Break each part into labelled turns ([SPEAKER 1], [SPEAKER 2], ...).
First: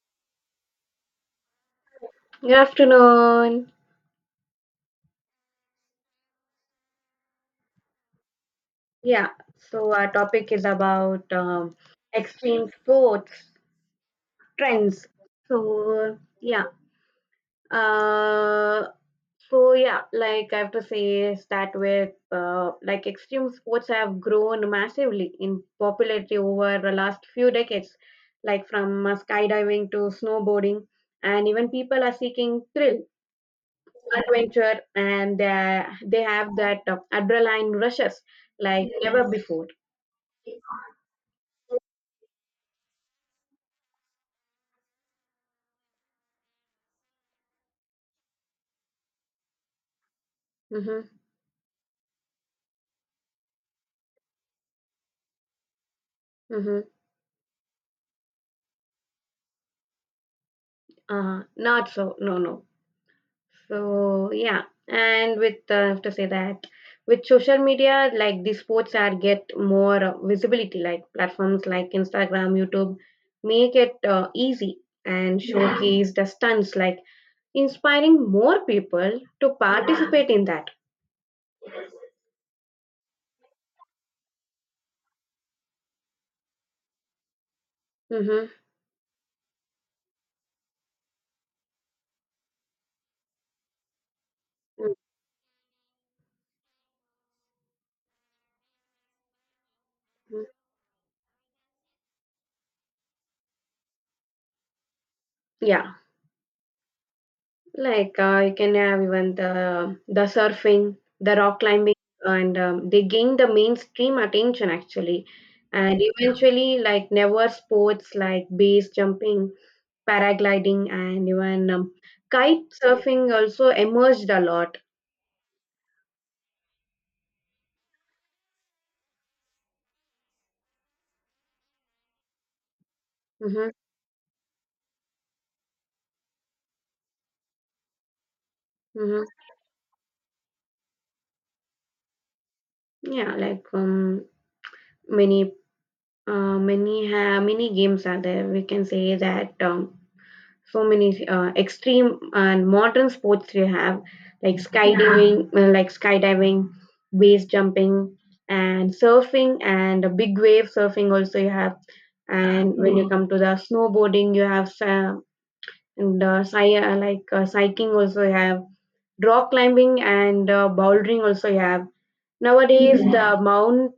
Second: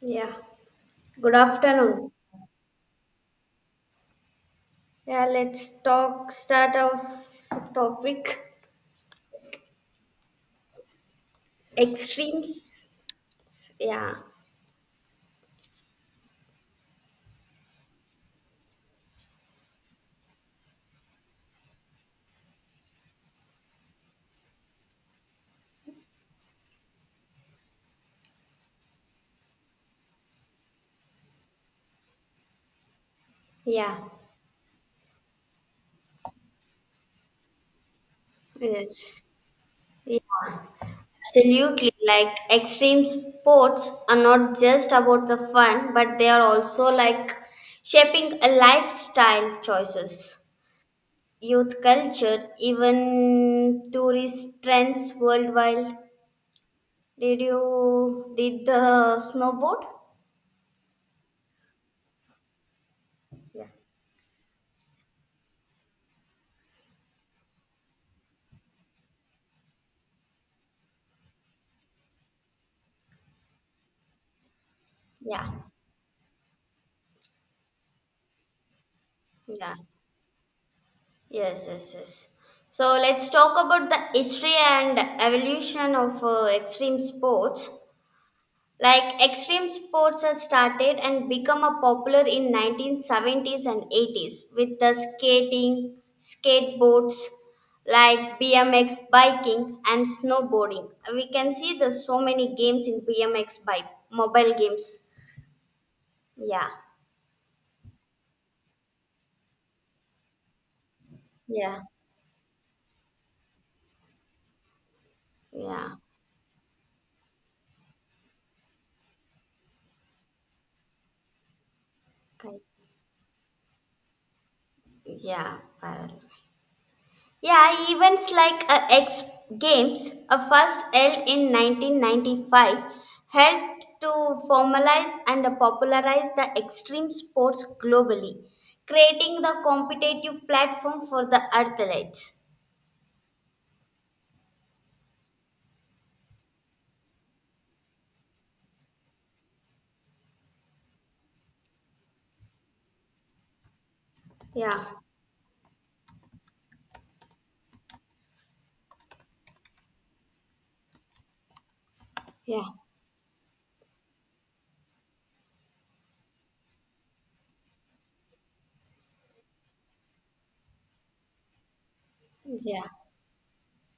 [SPEAKER 1] Yeah. Good afternoon.
[SPEAKER 2] Good afternoon.
[SPEAKER 1] Yeah, let's talk. Start off topic
[SPEAKER 2] Yeah, so our topic is about
[SPEAKER 1] extremes.
[SPEAKER 2] extreme sports
[SPEAKER 1] Yeah.
[SPEAKER 2] trends. So yeah, uh, like I have to say is that with like extreme sports have grown massively in popularity over the last few decades, like from skydiving to snowboarding, and even people are seeking thrill,
[SPEAKER 1] Yeah.
[SPEAKER 2] adventure, and they have that adrenaline rushes like
[SPEAKER 1] Yes.
[SPEAKER 2] never before.
[SPEAKER 1] Yeah, absolutely. Like extreme sports are not just about the fun, but they are also like shaping a lifestyle choices,
[SPEAKER 2] Mm-hmm.
[SPEAKER 1] youth culture, even tourist trends worldwide.
[SPEAKER 2] Mm-hmm.
[SPEAKER 1] Did you did the snowboard?
[SPEAKER 2] Not so. No, no.
[SPEAKER 1] Yeah.
[SPEAKER 2] So yeah, and with I have to say that with social media, like the sports are get more visibility. Like platforms like Instagram, YouTube, make it easy and yeah,
[SPEAKER 1] Yeah.
[SPEAKER 2] showcase the stunts, like inspiring more people to
[SPEAKER 1] Yeah.
[SPEAKER 2] participate in that.
[SPEAKER 1] Yes, yes, yes. So let's talk about the history and evolution of extreme sports.
[SPEAKER 2] Mm-hmm.
[SPEAKER 1] Like extreme sports has started and become a popular in 1970s and 80s with the skating, skateboards like BMX biking and
[SPEAKER 2] Mm-hmm.
[SPEAKER 1] snowboarding. We can see there's so many games in BMX bike, mobile games.
[SPEAKER 2] Yeah.
[SPEAKER 1] Yeah,
[SPEAKER 2] Like you can have even the surfing, the rock
[SPEAKER 1] yeah,
[SPEAKER 2] climbing, and they gain the mainstream attention actually.
[SPEAKER 1] yeah.
[SPEAKER 2] And eventually, like never sports like base jumping, paragliding, and even
[SPEAKER 1] Okay.
[SPEAKER 2] kite surfing also emerged a lot.
[SPEAKER 1] Yeah, parallel. Yeah, events like X Games, a first L in 1995,
[SPEAKER 2] Mm-hmm.
[SPEAKER 1] helped to formalize and popularize the extreme sports globally,
[SPEAKER 2] Mm-hmm.
[SPEAKER 1] creating the competitive platform for the athletes.
[SPEAKER 2] Yeah, like many many ha many games are there. We can say that so many extreme and modern sports we have like
[SPEAKER 1] Yeah,
[SPEAKER 2] skydiving skydiving, base jumping and surfing, and a big wave surfing also you have,
[SPEAKER 1] yeah,
[SPEAKER 2] and when you come to the snowboarding you have and cycling also you have, rock climbing and bouldering also you have.
[SPEAKER 1] yeah,
[SPEAKER 2] Nowadays the mount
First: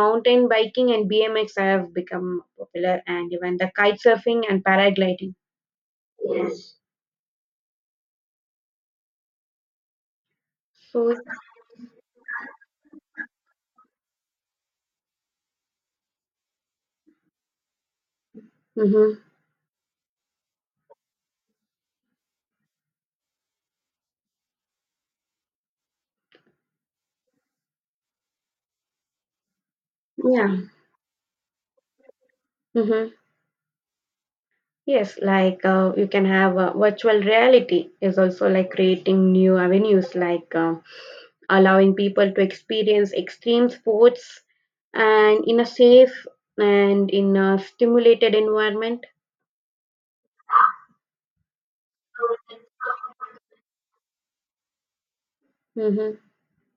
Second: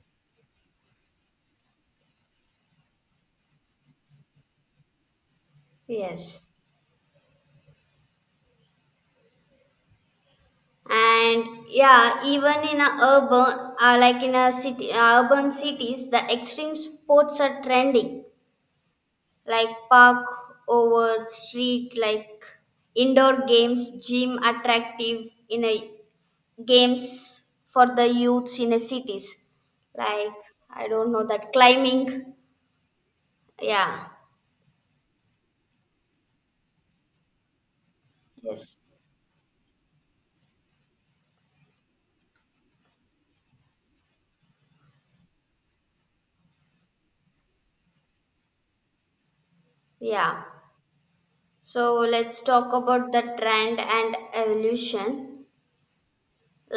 [SPEAKER 2] mountain biking and bmx have become popular, and even the kite surfing and paragliding.
[SPEAKER 1] yes.
[SPEAKER 2] So,
[SPEAKER 1] And yeah, even in a urban, like in a city, urban cities, the extreme sports are trending
[SPEAKER 2] hmm,
[SPEAKER 1] like park over street like indoor games gym attractive in a games for the youths in the cities like
[SPEAKER 2] yeah.
[SPEAKER 1] I don't know that climbing.
[SPEAKER 2] Mm-hmm.
[SPEAKER 1] Yeah,
[SPEAKER 2] Yes, like you can have virtual reality is also like
[SPEAKER 1] yes.
[SPEAKER 2] creating new avenues, like allowing people to experience extreme sports and in a safe and in a stimulated environment.
[SPEAKER 1] Yeah, so let's talk about the trend and evolution
[SPEAKER 2] Mm-hmm.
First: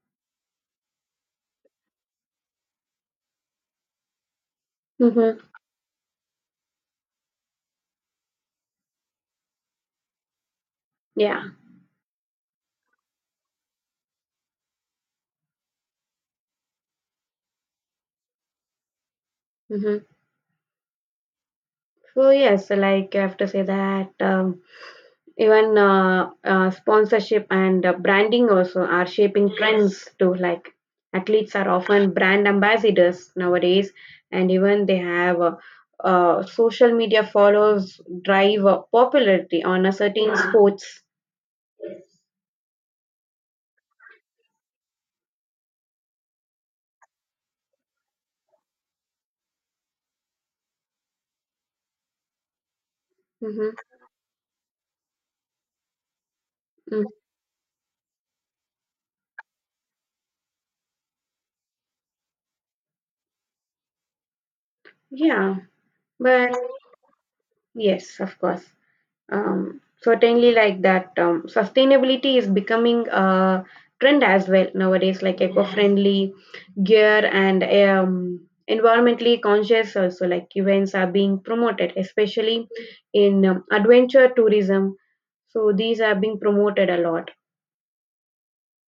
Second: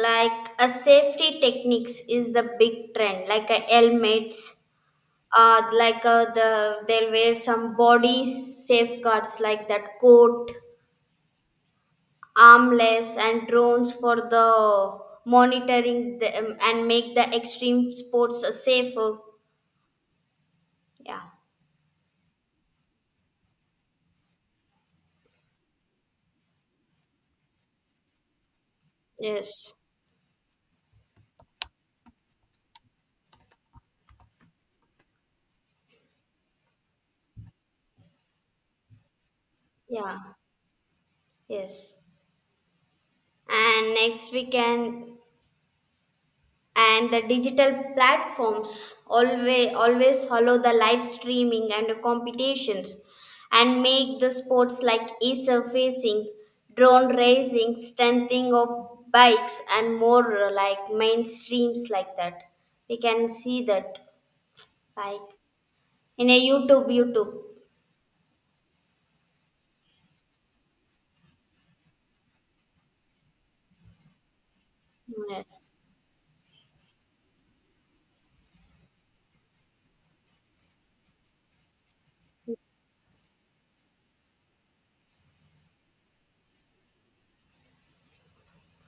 [SPEAKER 1] like a safety techniques is the big trend like a helmets,
[SPEAKER 2] Mm-hmm.
[SPEAKER 1] the they'll wear some body safeguards like that coat
[SPEAKER 2] Yeah.
[SPEAKER 1] armless and drones for the monitoring the, and make the extreme sports safer.
[SPEAKER 2] Mm-hmm.
[SPEAKER 1] Yeah.
[SPEAKER 2] So yes, like I have to say that. Even sponsorship and branding also are shaping
[SPEAKER 1] Yes.
[SPEAKER 2] trends too. Like athletes are often brand ambassadors nowadays, and even they have social media follows drive popularity on a
[SPEAKER 1] Yeah,
[SPEAKER 2] certain sports.
[SPEAKER 1] yes, and next we can, and the digital platforms always follow the live streaming and the competitions
[SPEAKER 2] Hmm.
[SPEAKER 1] and make the sports like e-surfacing, drone
[SPEAKER 2] Mm.
[SPEAKER 1] racing, strengthening of bikes and more, like mainstreams like that we can see that, like
[SPEAKER 2] Yeah,
[SPEAKER 1] in a
[SPEAKER 2] but
[SPEAKER 1] YouTube.
[SPEAKER 2] yes, of course. Certainly, like that, sustainability is becoming a trend as well nowadays, like eco
[SPEAKER 1] Yes.
[SPEAKER 2] friendly gear and environmentally conscious also like events are being promoted, especially in adventure tourism, so these are being promoted a lot.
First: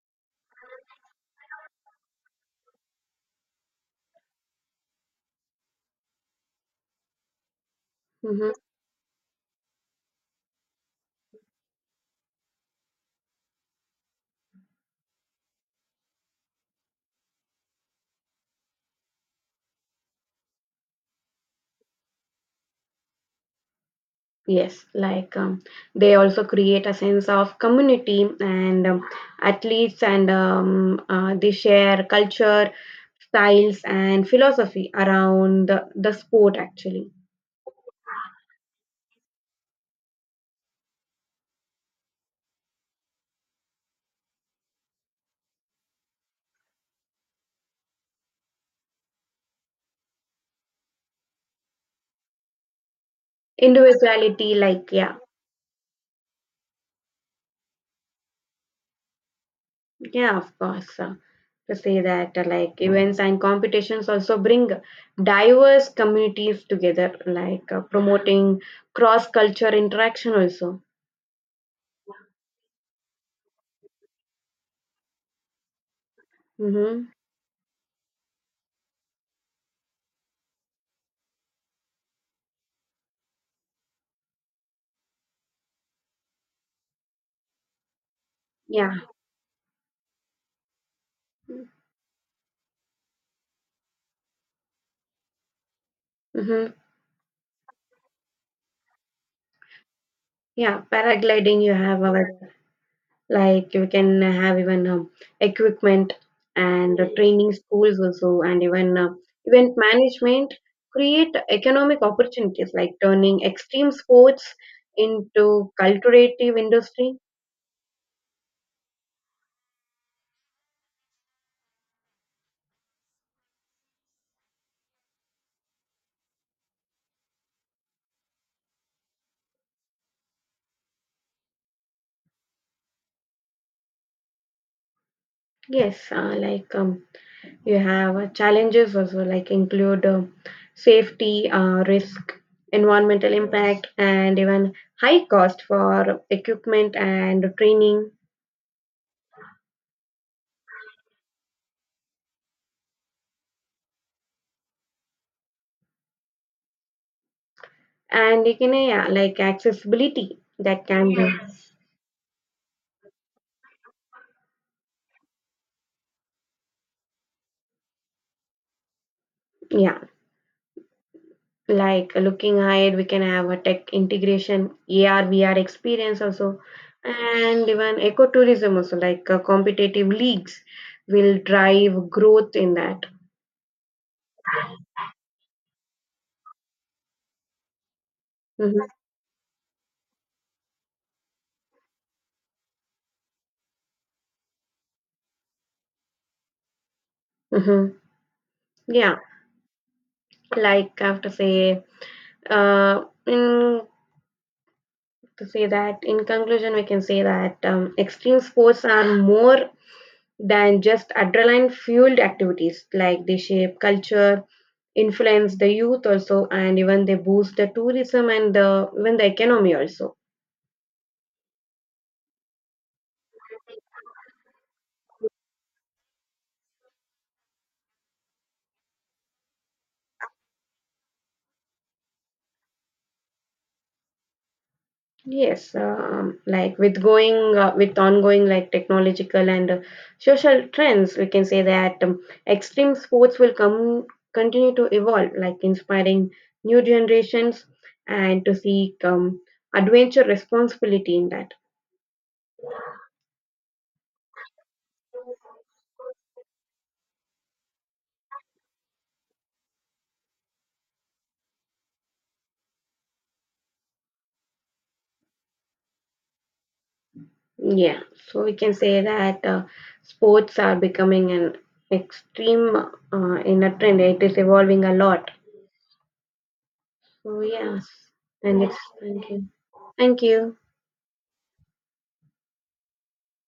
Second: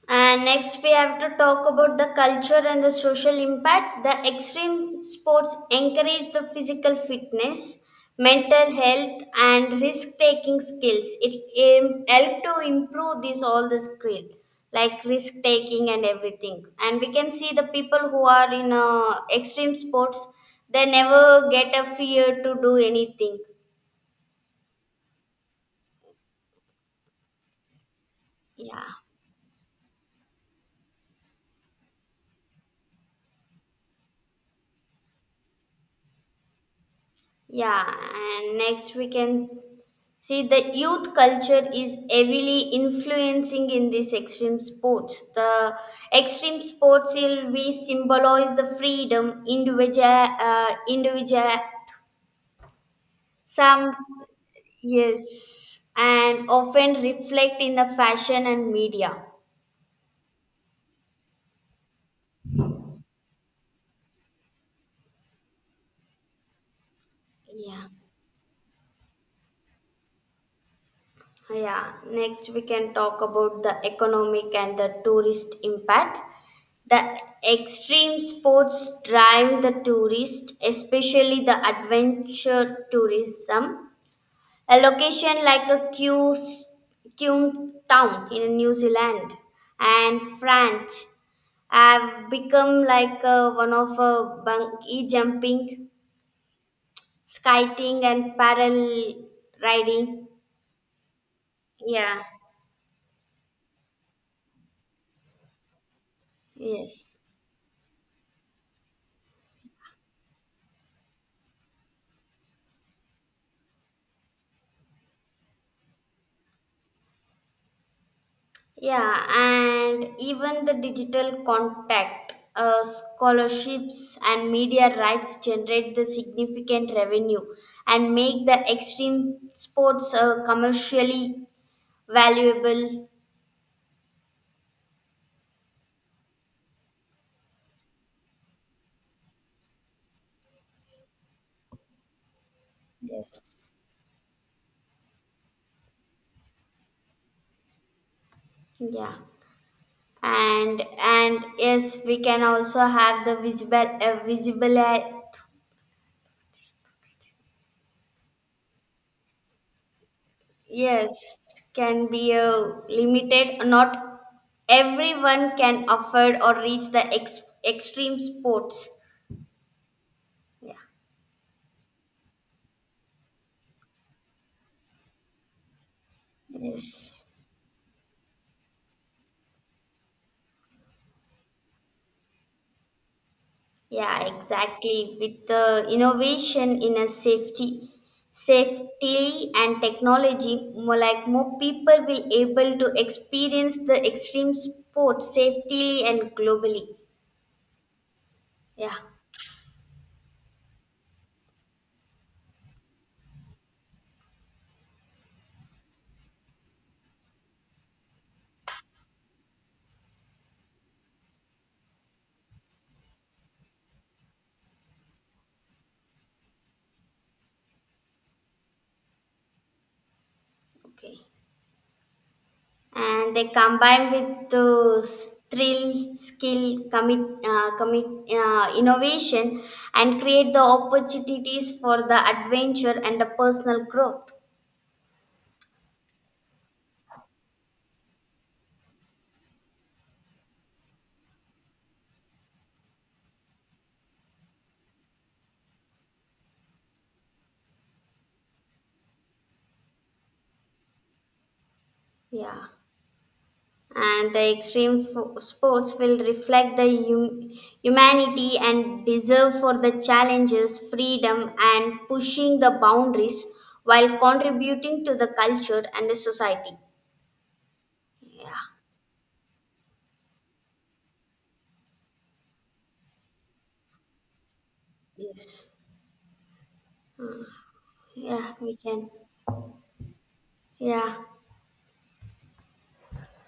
[SPEAKER 1] And next, we have to talk about the culture and the social impact. The extreme sports encourage the physical fitness,
[SPEAKER 2] Hmm.
[SPEAKER 1] mental health, and risk taking skills. It help to improve this all the skill, like risk taking and everything. And we can see the people who are in extreme sports, they never get a fear to do anything.
[SPEAKER 2] Yes, like they also create a sense of community,
[SPEAKER 1] Yeah.
[SPEAKER 2] and athletes and they share culture styles and philosophy around the sport actually.
[SPEAKER 1] Yeah, and next we can see, the youth culture is heavily influencing in these extreme sports. The extreme sports will be symbolize the freedom, individual, some,
[SPEAKER 2] Individuality, like yeah.
[SPEAKER 1] yes, and often reflect in the fashion and media.
[SPEAKER 2] Yeah, of course. To say that like events and competitions also bring diverse communities together like
[SPEAKER 1] Yeah.
[SPEAKER 2] promoting cross culture interaction also.
[SPEAKER 1] Yeah, next we can talk about the economic and the tourist impact.
[SPEAKER 2] Mm-hmm.
[SPEAKER 1] The extreme sports drive the tourist, especially the adventure tourism. A location like a Qum town in New
[SPEAKER 2] Yeah.
[SPEAKER 1] Zealand and France have become like, one of a bungee jumping,
[SPEAKER 2] Mm-hmm.
[SPEAKER 1] skiing, and paddle riding.
[SPEAKER 2] Yeah, paragliding, you have
[SPEAKER 1] Yeah,
[SPEAKER 2] our, like you can have even equipment and
[SPEAKER 1] yes.
[SPEAKER 2] training schools also, and even event management create economic opportunities, like turning extreme sports into culturative industry.
[SPEAKER 1] Yeah, and even the digital contact, scholarships, and media rights generate the significant revenue and make the extreme sports commercially valuable.
[SPEAKER 2] Yes, you have challenges also, like include safety risk, environmental
[SPEAKER 1] Yes.
[SPEAKER 2] impact, and even high cost for equipment and training,
[SPEAKER 1] Yeah, and yes, we can also have the visible
[SPEAKER 2] and you can yeah, like accessibility that can be.
[SPEAKER 1] yes, can be a limited. Not everyone can afford or reach the extreme sports.
[SPEAKER 2] Yeah,
[SPEAKER 1] Yeah.
[SPEAKER 2] like looking ahead, we can have a tech integration, AR, VR experience also,
[SPEAKER 1] Yes.
[SPEAKER 2] and even ecotourism also, like competitive leagues will drive growth in that.
[SPEAKER 1] Yeah, exactly. With the innovation in a safety,
[SPEAKER 2] Mm-hmm.
[SPEAKER 1] safety and technology, more like more people will able to experience the extreme sports safely and globally.
[SPEAKER 2] Mm-hmm.
[SPEAKER 1] Yeah.
[SPEAKER 2] Yeah, like I have to say in to say that in conclusion we can say that extreme sports are more than just adrenaline fueled activities, like they shape culture, influence the youth also, and even they boost the tourism and the, even the economy also.
[SPEAKER 1] Okay. And they combine with those thrill, skill, innovation, and create the opportunities for the adventure and the personal growth.
[SPEAKER 2] Yes, like with ongoing like technological and social trends, we can say that extreme sports will come continue to evolve, like inspiring new generations and to seek adventure responsibility in that.
[SPEAKER 1] Yeah, and the extreme sports will reflect the humanity and deserve for the challenges, freedom, and pushing the boundaries while contributing to the culture and the society.
[SPEAKER 2] Yeah, so we
[SPEAKER 1] Yeah.
[SPEAKER 2] can say that sports are becoming an extreme in a trend. It is evolving a lot.
[SPEAKER 1] Yes.
[SPEAKER 2] So yes,
[SPEAKER 1] Yeah,
[SPEAKER 2] and it's
[SPEAKER 1] we can.
[SPEAKER 2] thank you, thank you.
[SPEAKER 1] Yeah.